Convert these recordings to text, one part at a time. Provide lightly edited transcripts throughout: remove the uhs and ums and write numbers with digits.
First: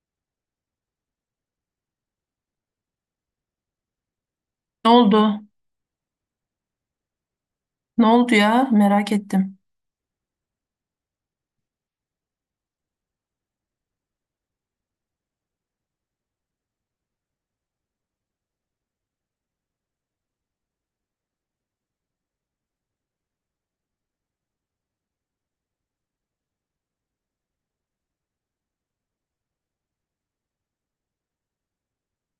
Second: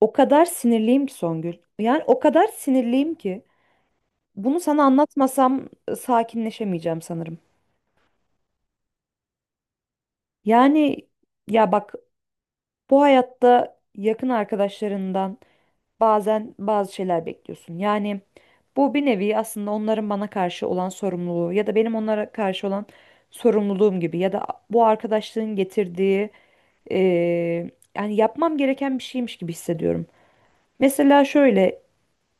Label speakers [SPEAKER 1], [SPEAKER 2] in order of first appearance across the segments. [SPEAKER 1] O kadar sinirliyim ki Songül. Yani o kadar sinirliyim ki bunu sana
[SPEAKER 2] Ne oldu?
[SPEAKER 1] anlatmasam sakinleşemeyeceğim sanırım.
[SPEAKER 2] Ne oldu ya? Merak ettim.
[SPEAKER 1] Yani ya bak, bu hayatta yakın arkadaşlarından bazen bazı şeyler bekliyorsun. Yani bu bir nevi aslında onların bana karşı olan sorumluluğu ya da benim onlara karşı olan sorumluluğum gibi ya da bu arkadaşlığın getirdiği, e, yani yapmam gereken bir şeymiş gibi hissediyorum. Mesela şöyle,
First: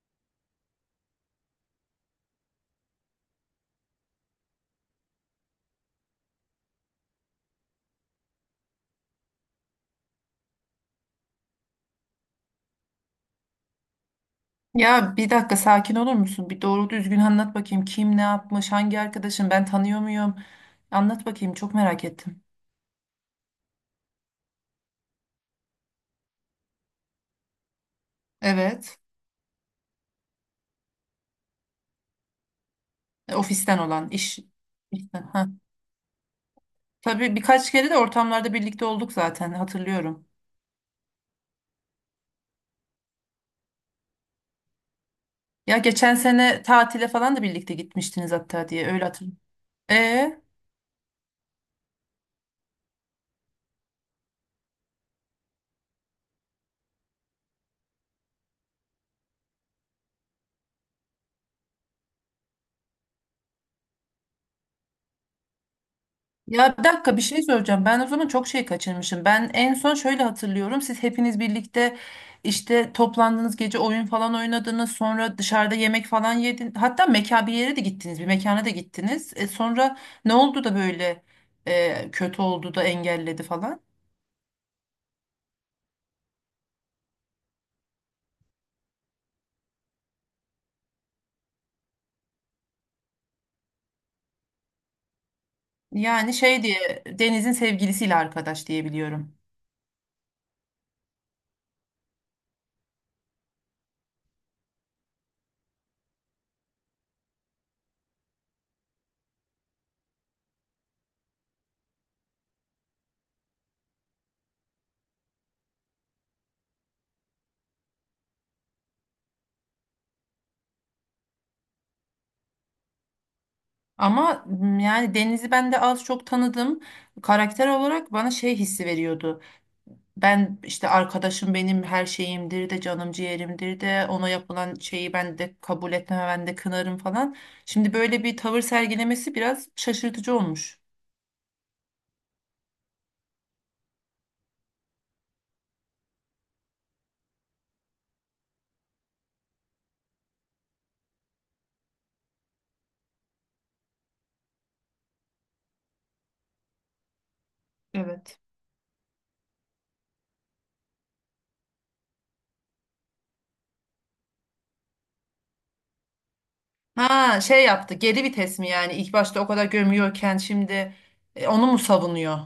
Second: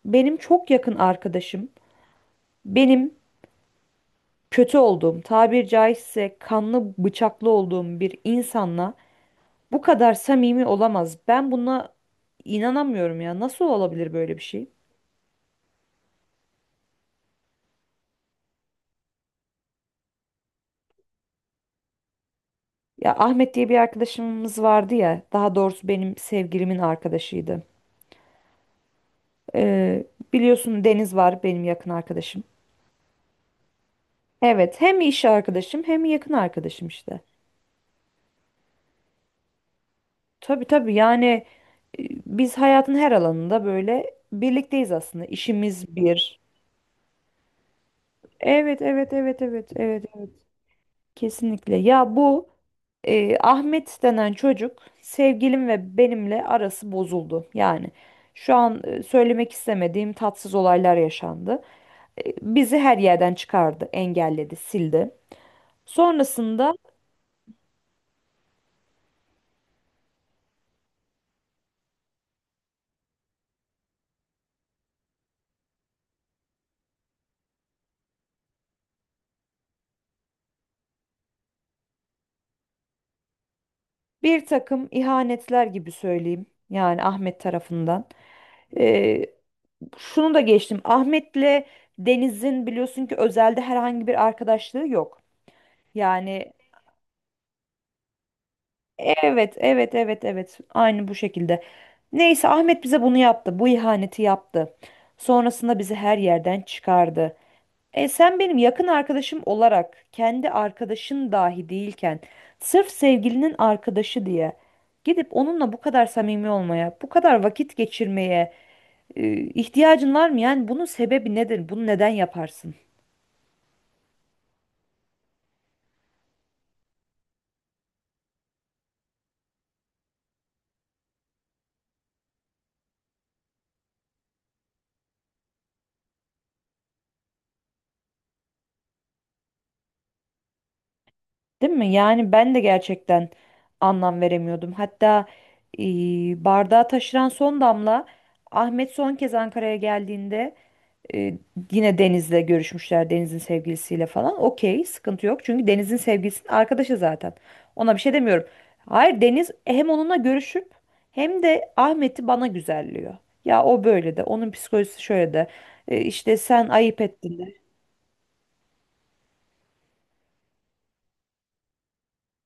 [SPEAKER 1] benim çok yakın arkadaşım benim kötü olduğum, tabir caizse kanlı bıçaklı olduğum bir insanla bu kadar samimi olamaz. Ben buna inanamıyorum ya. Nasıl olabilir böyle bir şey?
[SPEAKER 2] Ya, bir dakika, sakin olur musun? Bir doğru düzgün anlat bakayım. Kim ne yapmış? Hangi arkadaşın? Ben tanıyor muyum? Anlat bakayım. Çok merak ettim.
[SPEAKER 1] Ya Ahmet diye bir arkadaşımız vardı ya, daha doğrusu benim sevgilimin arkadaşıydı.
[SPEAKER 2] Evet.
[SPEAKER 1] Ee, Biliyorsun Deniz var benim yakın arkadaşım.
[SPEAKER 2] Ofisten olan iş.
[SPEAKER 1] Evet, hem
[SPEAKER 2] İşten,
[SPEAKER 1] iş
[SPEAKER 2] ha.
[SPEAKER 1] arkadaşım hem yakın arkadaşım işte.
[SPEAKER 2] Tabii birkaç kere de ortamlarda birlikte olduk zaten, hatırlıyorum.
[SPEAKER 1] Tabii tabii, yani biz hayatın her alanında böyle birlikteyiz aslında.
[SPEAKER 2] Ya,
[SPEAKER 1] İşimiz
[SPEAKER 2] geçen
[SPEAKER 1] bir.
[SPEAKER 2] sene tatile falan da birlikte gitmiştiniz hatta,
[SPEAKER 1] Evet,
[SPEAKER 2] diye öyle
[SPEAKER 1] evet,
[SPEAKER 2] hatırlıyorum.
[SPEAKER 1] evet, evet, evet, evet.
[SPEAKER 2] E?
[SPEAKER 1] Kesinlikle. Ya bu Ahmet denen çocuk sevgilim ve benimle arası bozuldu. Yani şu an söylemek istemediğim tatsız olaylar yaşandı. Bizi her yerden çıkardı, engelledi, sildi. Sonrasında
[SPEAKER 2] Ya, bir dakika, bir şey soracağım. Ben o zaman çok şey kaçırmışım. Ben en son şöyle hatırlıyorum. Siz hepiniz birlikte işte toplandınız, gece oyun falan oynadınız. Sonra dışarıda yemek falan yedin. Hatta mekan bir yere de gittiniz. Bir mekana da gittiniz. E sonra ne oldu da böyle kötü oldu da engelledi falan?
[SPEAKER 1] bir takım ihanetler gibi söyleyeyim. Yani Ahmet tarafından. E, Şunu da geçtim. Ahmet'le Deniz'in biliyorsun ki özelde herhangi bir arkadaşlığı yok.
[SPEAKER 2] Yani
[SPEAKER 1] Yani
[SPEAKER 2] şey diye Deniz'in sevgilisiyle arkadaş diye biliyorum.
[SPEAKER 1] evet, evet, evet, evet. Aynı bu şekilde. Neyse Ahmet bize bunu yaptı. Bu ihaneti yaptı. Sonrasında bizi her yerden çıkardı. E sen benim yakın arkadaşım olarak kendi arkadaşın dahi değilken sırf sevgilinin arkadaşı diye gidip onunla bu kadar samimi olmaya, bu kadar vakit geçirmeye ihtiyacın var mı? Yani bunun sebebi nedir? Bunu neden yaparsın?
[SPEAKER 2] Ama yani Deniz'i ben de az çok tanıdım. Karakter olarak bana şey hissi veriyordu. Ben işte, arkadaşım benim her şeyimdir de canım ciğerimdir de, ona yapılan şeyi ben de kabul etmem, ben de kınarım falan. Şimdi böyle bir tavır sergilemesi biraz şaşırtıcı olmuş.
[SPEAKER 1] Değil mi? Yani ben de gerçekten anlam veremiyordum. Hatta e, bardağı taşıran son damla, Ahmet son kez Ankara'ya geldiğinde e, yine Deniz'le görüşmüşler, Deniz'in sevgilisiyle falan. Okey, sıkıntı yok. Çünkü Deniz'in sevgilisinin arkadaşı zaten. Ona bir şey
[SPEAKER 2] Evet.
[SPEAKER 1] demiyorum. Hayır, Deniz hem onunla görüşüp hem de Ahmet'i bana güzelliyor. Ya o böyle de, onun psikolojisi şöyle de. İşte sen ayıp ettin
[SPEAKER 2] Ha, şey
[SPEAKER 1] de.
[SPEAKER 2] yaptı, geri vites mi yani? İlk başta o kadar gömüyorken şimdi onu mu savunuyor?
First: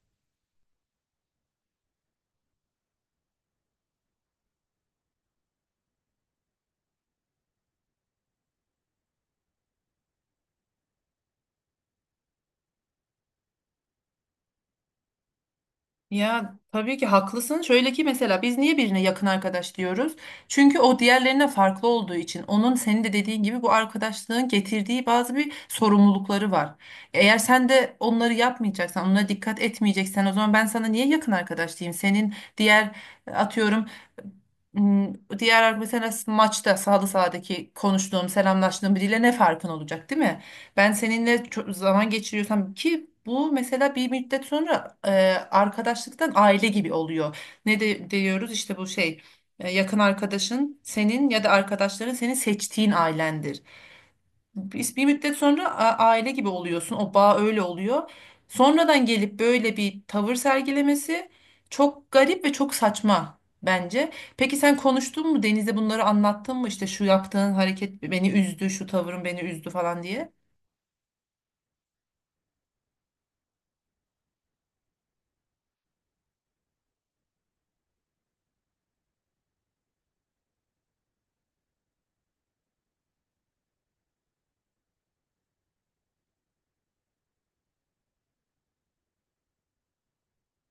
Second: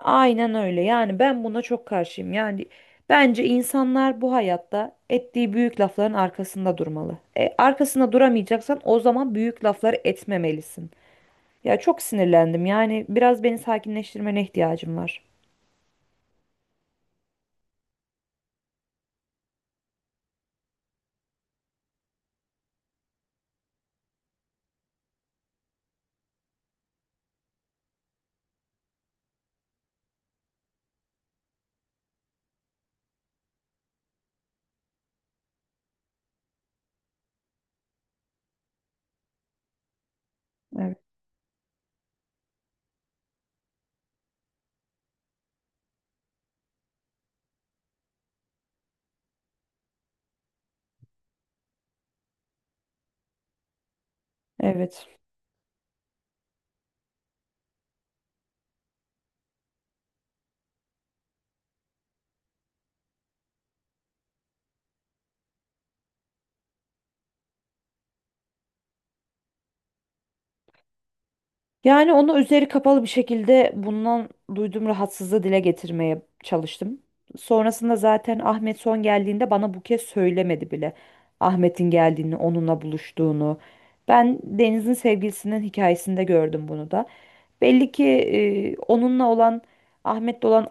[SPEAKER 1] Aynen öyle. Yani ben buna çok karşıyım. Yani bence insanlar bu hayatta ettiği büyük lafların arkasında durmalı. Arkasında duramayacaksan o zaman büyük lafları etmemelisin. Ya çok sinirlendim. Yani biraz beni sakinleştirmene ihtiyacım var.
[SPEAKER 2] Ya tabii ki haklısın. Şöyle ki, mesela biz niye birine yakın arkadaş diyoruz? Çünkü o diğerlerine farklı olduğu için. Onun, senin de dediğin gibi, bu arkadaşlığın getirdiği bazı bir sorumlulukları var. Eğer sen de onları yapmayacaksan, onlara dikkat etmeyeceksen, o zaman ben sana niye yakın arkadaş diyeyim? Senin diğer, atıyorum, m, diğer mesela maçta sağdaki konuştuğum, selamlaştığım biriyle ne farkın olacak, değil mi? Ben
[SPEAKER 1] Evet.
[SPEAKER 2] seninle çok zaman geçiriyorsam ki, bu mesela bir müddet sonra arkadaşlıktan aile gibi oluyor. Ne de diyoruz işte, bu şey, yakın arkadaşın senin, ya da arkadaşların senin seçtiğin ailendir. Biz bir
[SPEAKER 1] Evet.
[SPEAKER 2] müddet sonra aile gibi oluyorsun. O bağ öyle oluyor. Sonradan gelip böyle bir tavır sergilemesi çok garip ve çok saçma bence. Peki sen konuştun mu? Deniz'e bunları anlattın mı, işte şu yaptığın hareket beni üzdü, şu tavrın beni üzdü falan diye?
[SPEAKER 1] Yani onu üzeri kapalı bir şekilde bundan duyduğum rahatsızlığı dile getirmeye çalıştım. Sonrasında zaten Ahmet son geldiğinde bana bu kez söylemedi bile. Ahmet'in geldiğini, onunla buluştuğunu. Ben Deniz'in sevgilisinin hikayesinde gördüm bunu da. Belli ki onunla olan, Ahmet'le olan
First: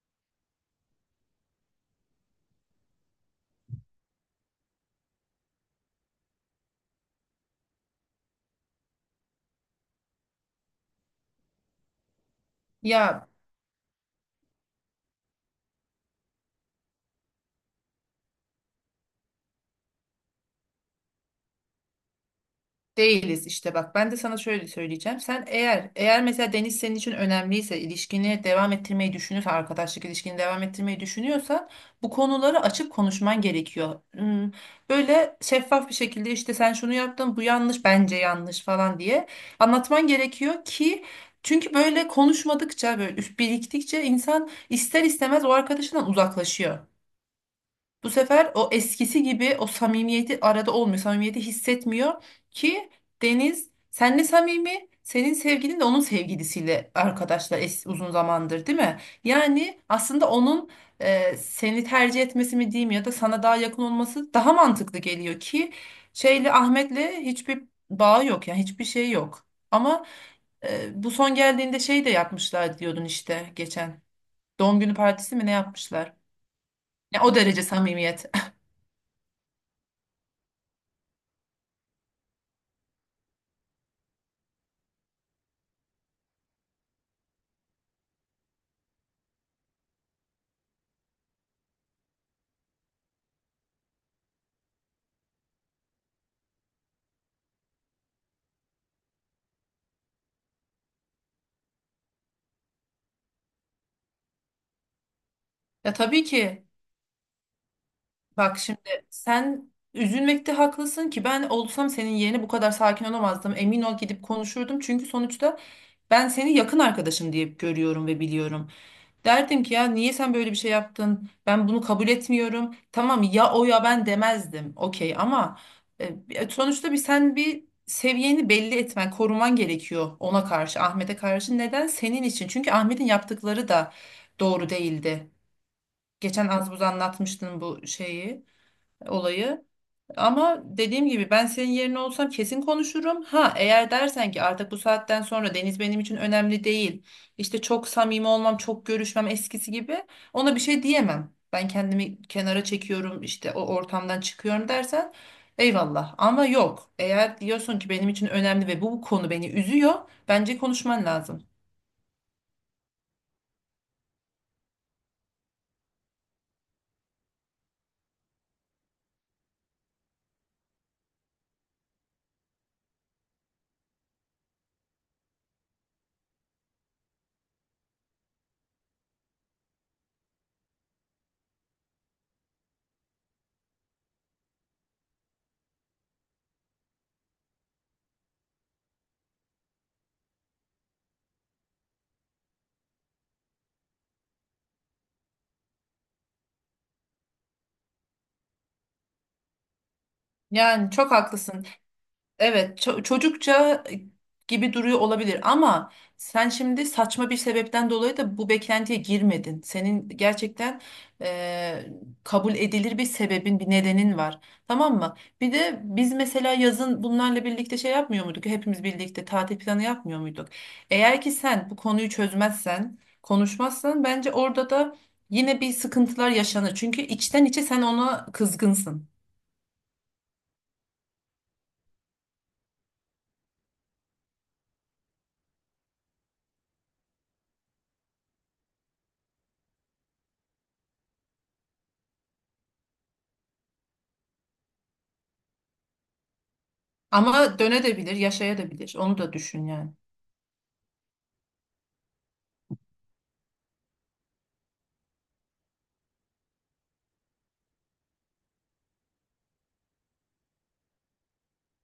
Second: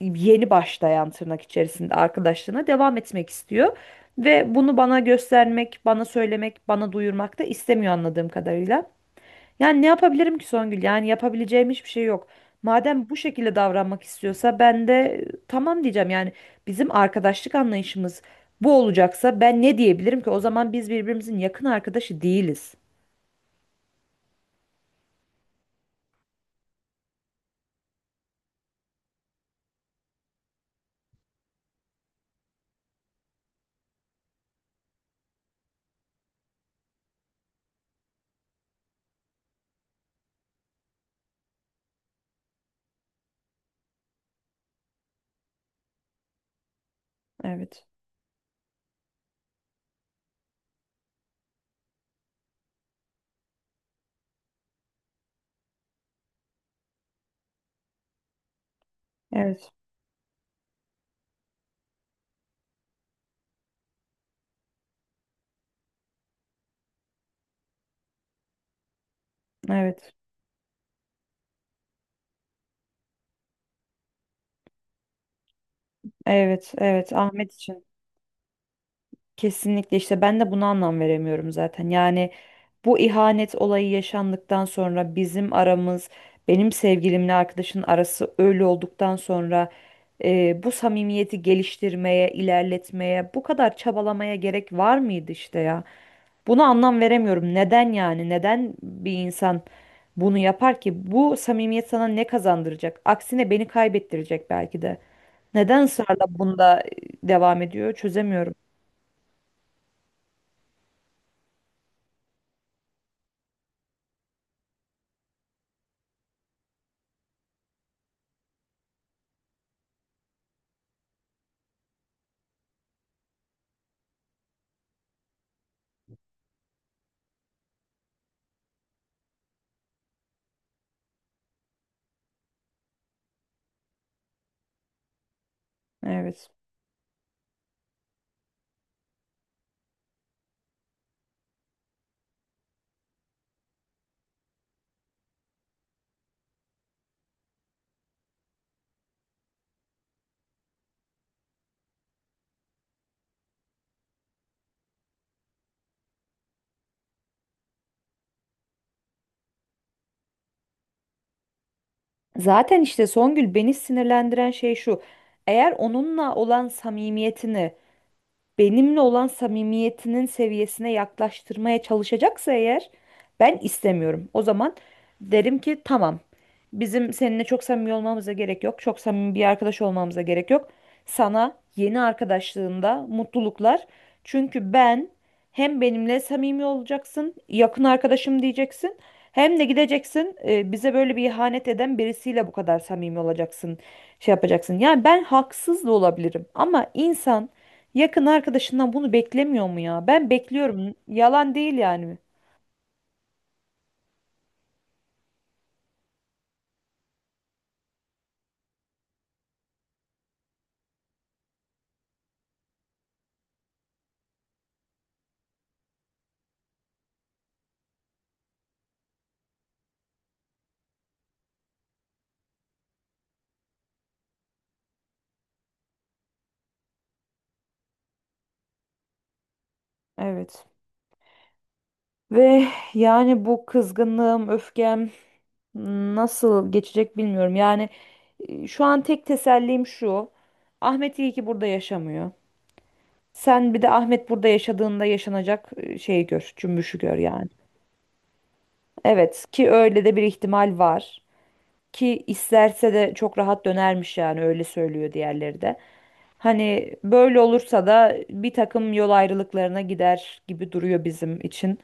[SPEAKER 1] yeni başlayan tırnak içerisinde arkadaşlığına devam etmek istiyor. Ve bunu bana göstermek, bana söylemek, bana duyurmak da istemiyor anladığım kadarıyla. Yani ne yapabilirim ki Songül? Yani yapabileceğim hiçbir şey yok. Madem bu
[SPEAKER 2] Ya,
[SPEAKER 1] şekilde davranmak istiyorsa ben de tamam diyeceğim. Yani bizim arkadaşlık anlayışımız bu olacaksa ben ne diyebilirim ki? O zaman biz birbirimizin yakın arkadaşı değiliz.
[SPEAKER 2] değiliz işte, bak, ben de sana şöyle söyleyeceğim. Sen eğer mesela Deniz senin için önemliyse, ilişkini devam ettirmeyi düşünüyorsa, arkadaşlık ilişkini devam ettirmeyi düşünüyorsa, bu konuları açık konuşman gerekiyor. Böyle şeffaf bir şekilde, işte sen şunu yaptın, bu yanlış, bence yanlış falan diye, anlatman gerekiyor ki, çünkü böyle konuşmadıkça, böyle biriktikçe insan ister istemez o arkadaşından uzaklaşıyor.
[SPEAKER 1] Evet.
[SPEAKER 2] Bu sefer o eskisi gibi o samimiyeti arada olmuyor. Samimiyeti hissetmiyor ki. Deniz senle samimi, senin sevgilin de onun sevgilisiyle arkadaşlar uzun zamandır, değil mi?
[SPEAKER 1] Evet.
[SPEAKER 2] Yani aslında onun seni tercih etmesi mi diyeyim, ya da sana daha yakın olması daha mantıklı geliyor ki, Ahmet'le hiçbir bağı yok, yani hiçbir şey yok. Ama
[SPEAKER 1] Evet.
[SPEAKER 2] bu son geldiğinde şey de yapmışlar diyordun işte, geçen. Doğum günü partisi mi ne yapmışlar?
[SPEAKER 1] Evet. Evet.
[SPEAKER 2] Ya, o
[SPEAKER 1] Ahmet
[SPEAKER 2] derece
[SPEAKER 1] için.
[SPEAKER 2] samimiyet.
[SPEAKER 1] Kesinlikle işte ben de buna anlam veremiyorum zaten. Yani bu ihanet olayı yaşandıktan sonra bizim aramız, benim sevgilimle arkadaşın arası öyle olduktan sonra bu samimiyeti geliştirmeye, ilerletmeye, bu kadar çabalamaya gerek var mıydı işte ya? Buna anlam veremiyorum. Neden yani? Neden bir insan bunu yapar ki? Bu samimiyet sana ne kazandıracak? Aksine beni kaybettirecek belki de. Neden
[SPEAKER 2] Ya tabii
[SPEAKER 1] ısrarla
[SPEAKER 2] ki.
[SPEAKER 1] bunda devam ediyor? Çözemiyorum.
[SPEAKER 2] Bak şimdi, sen üzülmekte haklısın ki, ben olsam senin yerine bu kadar sakin olamazdım. Emin ol, gidip konuşurdum. Çünkü sonuçta ben seni yakın arkadaşım diye görüyorum ve biliyorum. Derdim ki, ya niye sen böyle bir şey yaptın? Ben bunu kabul etmiyorum. Tamam, ya o ya ben demezdim. Okey, ama sonuçta bir seviyeni belli etmen, koruman gerekiyor ona karşı, Ahmet'e karşı. Neden? Senin için. Çünkü Ahmet'in yaptıkları da doğru değildi. Geçen
[SPEAKER 1] Evet.
[SPEAKER 2] az buz anlatmıştın bu şeyi, olayı. Ama dediğim gibi, ben senin yerine olsam kesin konuşurum. Ha, eğer dersen ki artık bu saatten sonra Deniz benim için önemli değil, İşte çok samimi olmam, çok görüşmem eskisi gibi, ona bir şey diyemem, ben kendimi kenara çekiyorum, işte o ortamdan çıkıyorum dersen, eyvallah. Ama yok. Eğer diyorsun ki benim için önemli ve bu konu beni üzüyor, bence konuşman lazım.
[SPEAKER 1] Zaten işte Songül, beni sinirlendiren şey şu. Eğer onunla olan samimiyetini benimle olan samimiyetinin seviyesine yaklaştırmaya çalışacaksa, eğer ben istemiyorum. O zaman derim ki tamam. Bizim seninle çok samimi olmamıza gerek yok. Çok samimi bir arkadaş olmamıza gerek yok. Sana yeni arkadaşlığında mutluluklar. Çünkü ben hem benimle samimi olacaksın, yakın arkadaşım diyeceksin. Hem de gideceksin, bize böyle bir ihanet eden birisiyle bu kadar samimi olacaksın, şey yapacaksın. Yani ben haksız da olabilirim ama insan yakın arkadaşından bunu beklemiyor mu ya? Ben
[SPEAKER 2] Yani
[SPEAKER 1] bekliyorum.
[SPEAKER 2] çok
[SPEAKER 1] Yalan
[SPEAKER 2] haklısın.
[SPEAKER 1] değil yani.
[SPEAKER 2] Evet, çocukça gibi duruyor olabilir, ama sen şimdi saçma bir sebepten dolayı da bu beklentiye girmedin. Senin gerçekten eee, kabul edilir bir sebebin, bir nedenin var. Tamam mı? Bir de biz mesela yazın bunlarla birlikte şey yapmıyor muyduk? Hepimiz birlikte tatil planı yapmıyor muyduk? Eğer ki sen bu konuyu çözmezsen, konuşmazsan, bence orada da yine bir sıkıntılar yaşanır. Çünkü içten içe sen ona kızgınsın.
[SPEAKER 1] Evet. Ve yani bu kızgınlığım, öfkem nasıl geçecek bilmiyorum. Yani şu an tek tesellim şu. Ahmet iyi ki burada yaşamıyor. Sen bir de Ahmet burada yaşadığında yaşanacak şeyi gör, cümbüşü gör yani.
[SPEAKER 2] Ama dönebilir, yaşayabilir. Onu da
[SPEAKER 1] Evet,
[SPEAKER 2] düşün,
[SPEAKER 1] ki
[SPEAKER 2] yani.
[SPEAKER 1] öyle de bir ihtimal var. Ki isterse de çok rahat dönermiş, yani öyle söylüyor diğerleri de. Hani böyle olursa da bir takım yol ayrılıklarına gider gibi duruyor bizim için.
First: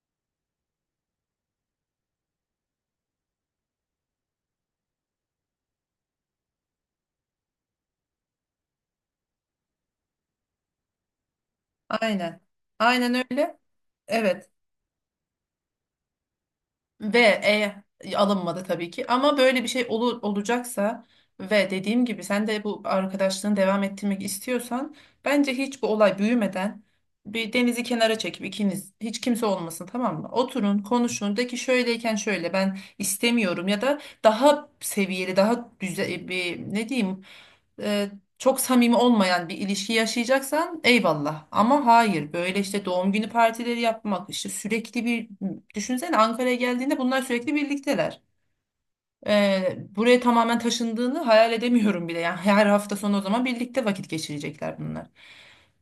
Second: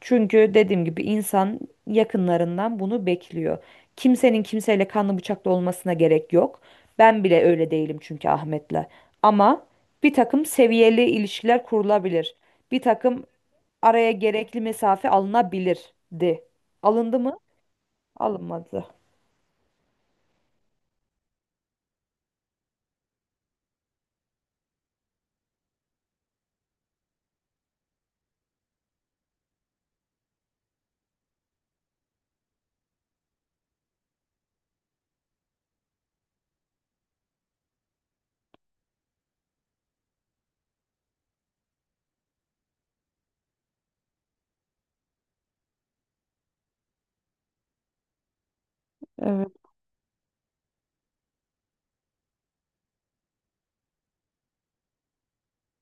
[SPEAKER 1] Çünkü dediğim gibi insan yakınlarından bunu bekliyor. Kimsenin kimseyle kanlı bıçaklı olmasına gerek yok. Ben bile öyle değilim çünkü Ahmet'le. Ama bir takım seviyeli ilişkiler kurulabilir.
[SPEAKER 2] Aynen.
[SPEAKER 1] Bir
[SPEAKER 2] Aynen
[SPEAKER 1] takım
[SPEAKER 2] öyle.
[SPEAKER 1] araya
[SPEAKER 2] Evet.
[SPEAKER 1] gerekli mesafe alınabilirdi. Alındı
[SPEAKER 2] Ve
[SPEAKER 1] mı?
[SPEAKER 2] alınmadı
[SPEAKER 1] Alınmadı.
[SPEAKER 2] tabii ki. Ama böyle bir şey olur, olacaksa, ve dediğim gibi sen de bu arkadaşlığını devam ettirmek istiyorsan, bence hiç bu olay büyümeden, bir denizi kenara çekip, ikiniz, hiç kimse olmasın, tamam mı? Oturun, konuşun, de ki şöyleyken şöyle, ben istemiyorum, ya da daha seviyeli, daha güzel, bir ne diyeyim? e, Çok samimi olmayan bir ilişki yaşayacaksan, eyvallah. Ama hayır, böyle işte doğum günü partileri yapmak, işte sürekli bir düşünsene, Ankara'ya geldiğinde bunlar sürekli birlikteler.
[SPEAKER 1] Evet.
[SPEAKER 2] Buraya tamamen taşındığını hayal edemiyorum bile. Yani her hafta sonu o zaman birlikte vakit geçirecekler bunlar.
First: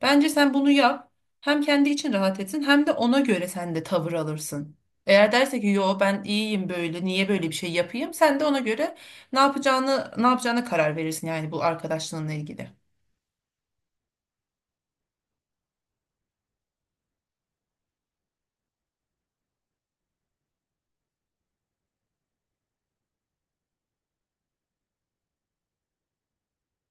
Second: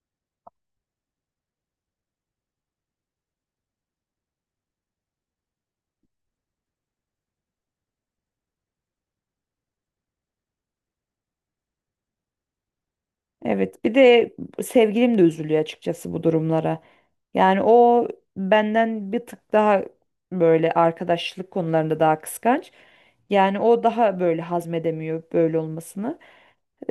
[SPEAKER 2] Bence sen bunu yap. Hem kendi için rahat etsin, hem de ona göre sen de tavır alırsın. Eğer derse ki yo, ben iyiyim böyle, niye böyle bir şey yapayım, sen de ona göre ne yapacağını, ne yapacağına karar verirsin, yani bu arkadaşlığınla ilgili.
[SPEAKER 1] Evet, bir de sevgilim de üzülüyor açıkçası bu durumlara. Yani o benden bir tık daha böyle arkadaşlık konularında daha kıskanç. Yani o daha böyle hazmedemiyor böyle olmasını.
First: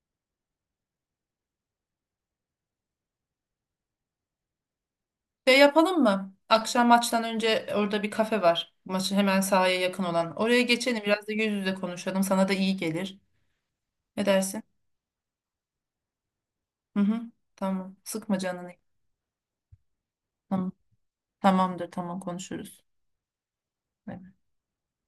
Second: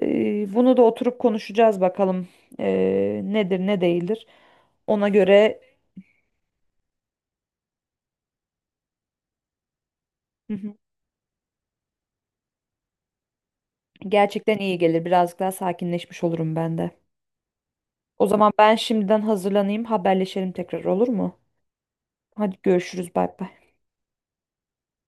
[SPEAKER 1] Bunu da oturup konuşacağız bakalım, nedir ne değildir. Ona
[SPEAKER 2] Şey
[SPEAKER 1] göre.
[SPEAKER 2] yapalım mı? Akşam maçtan önce orada bir kafe var. Maçı hemen sahaya yakın olan.
[SPEAKER 1] Hı
[SPEAKER 2] Oraya
[SPEAKER 1] hı.
[SPEAKER 2] geçelim, biraz da yüz yüze konuşalım. Sana da iyi gelir. Ne
[SPEAKER 1] Gerçekten
[SPEAKER 2] dersin?
[SPEAKER 1] iyi gelir. Birazcık daha sakinleşmiş olurum ben de.
[SPEAKER 2] Hı hı. Tamam.
[SPEAKER 1] O
[SPEAKER 2] Sıkma
[SPEAKER 1] zaman
[SPEAKER 2] canını.
[SPEAKER 1] ben şimdiden hazırlanayım, haberleşelim
[SPEAKER 2] Tamam.
[SPEAKER 1] tekrar, olur mu?
[SPEAKER 2] Tamamdır. Tamam,
[SPEAKER 1] Hadi
[SPEAKER 2] konuşuruz.
[SPEAKER 1] görüşürüz, bay bay.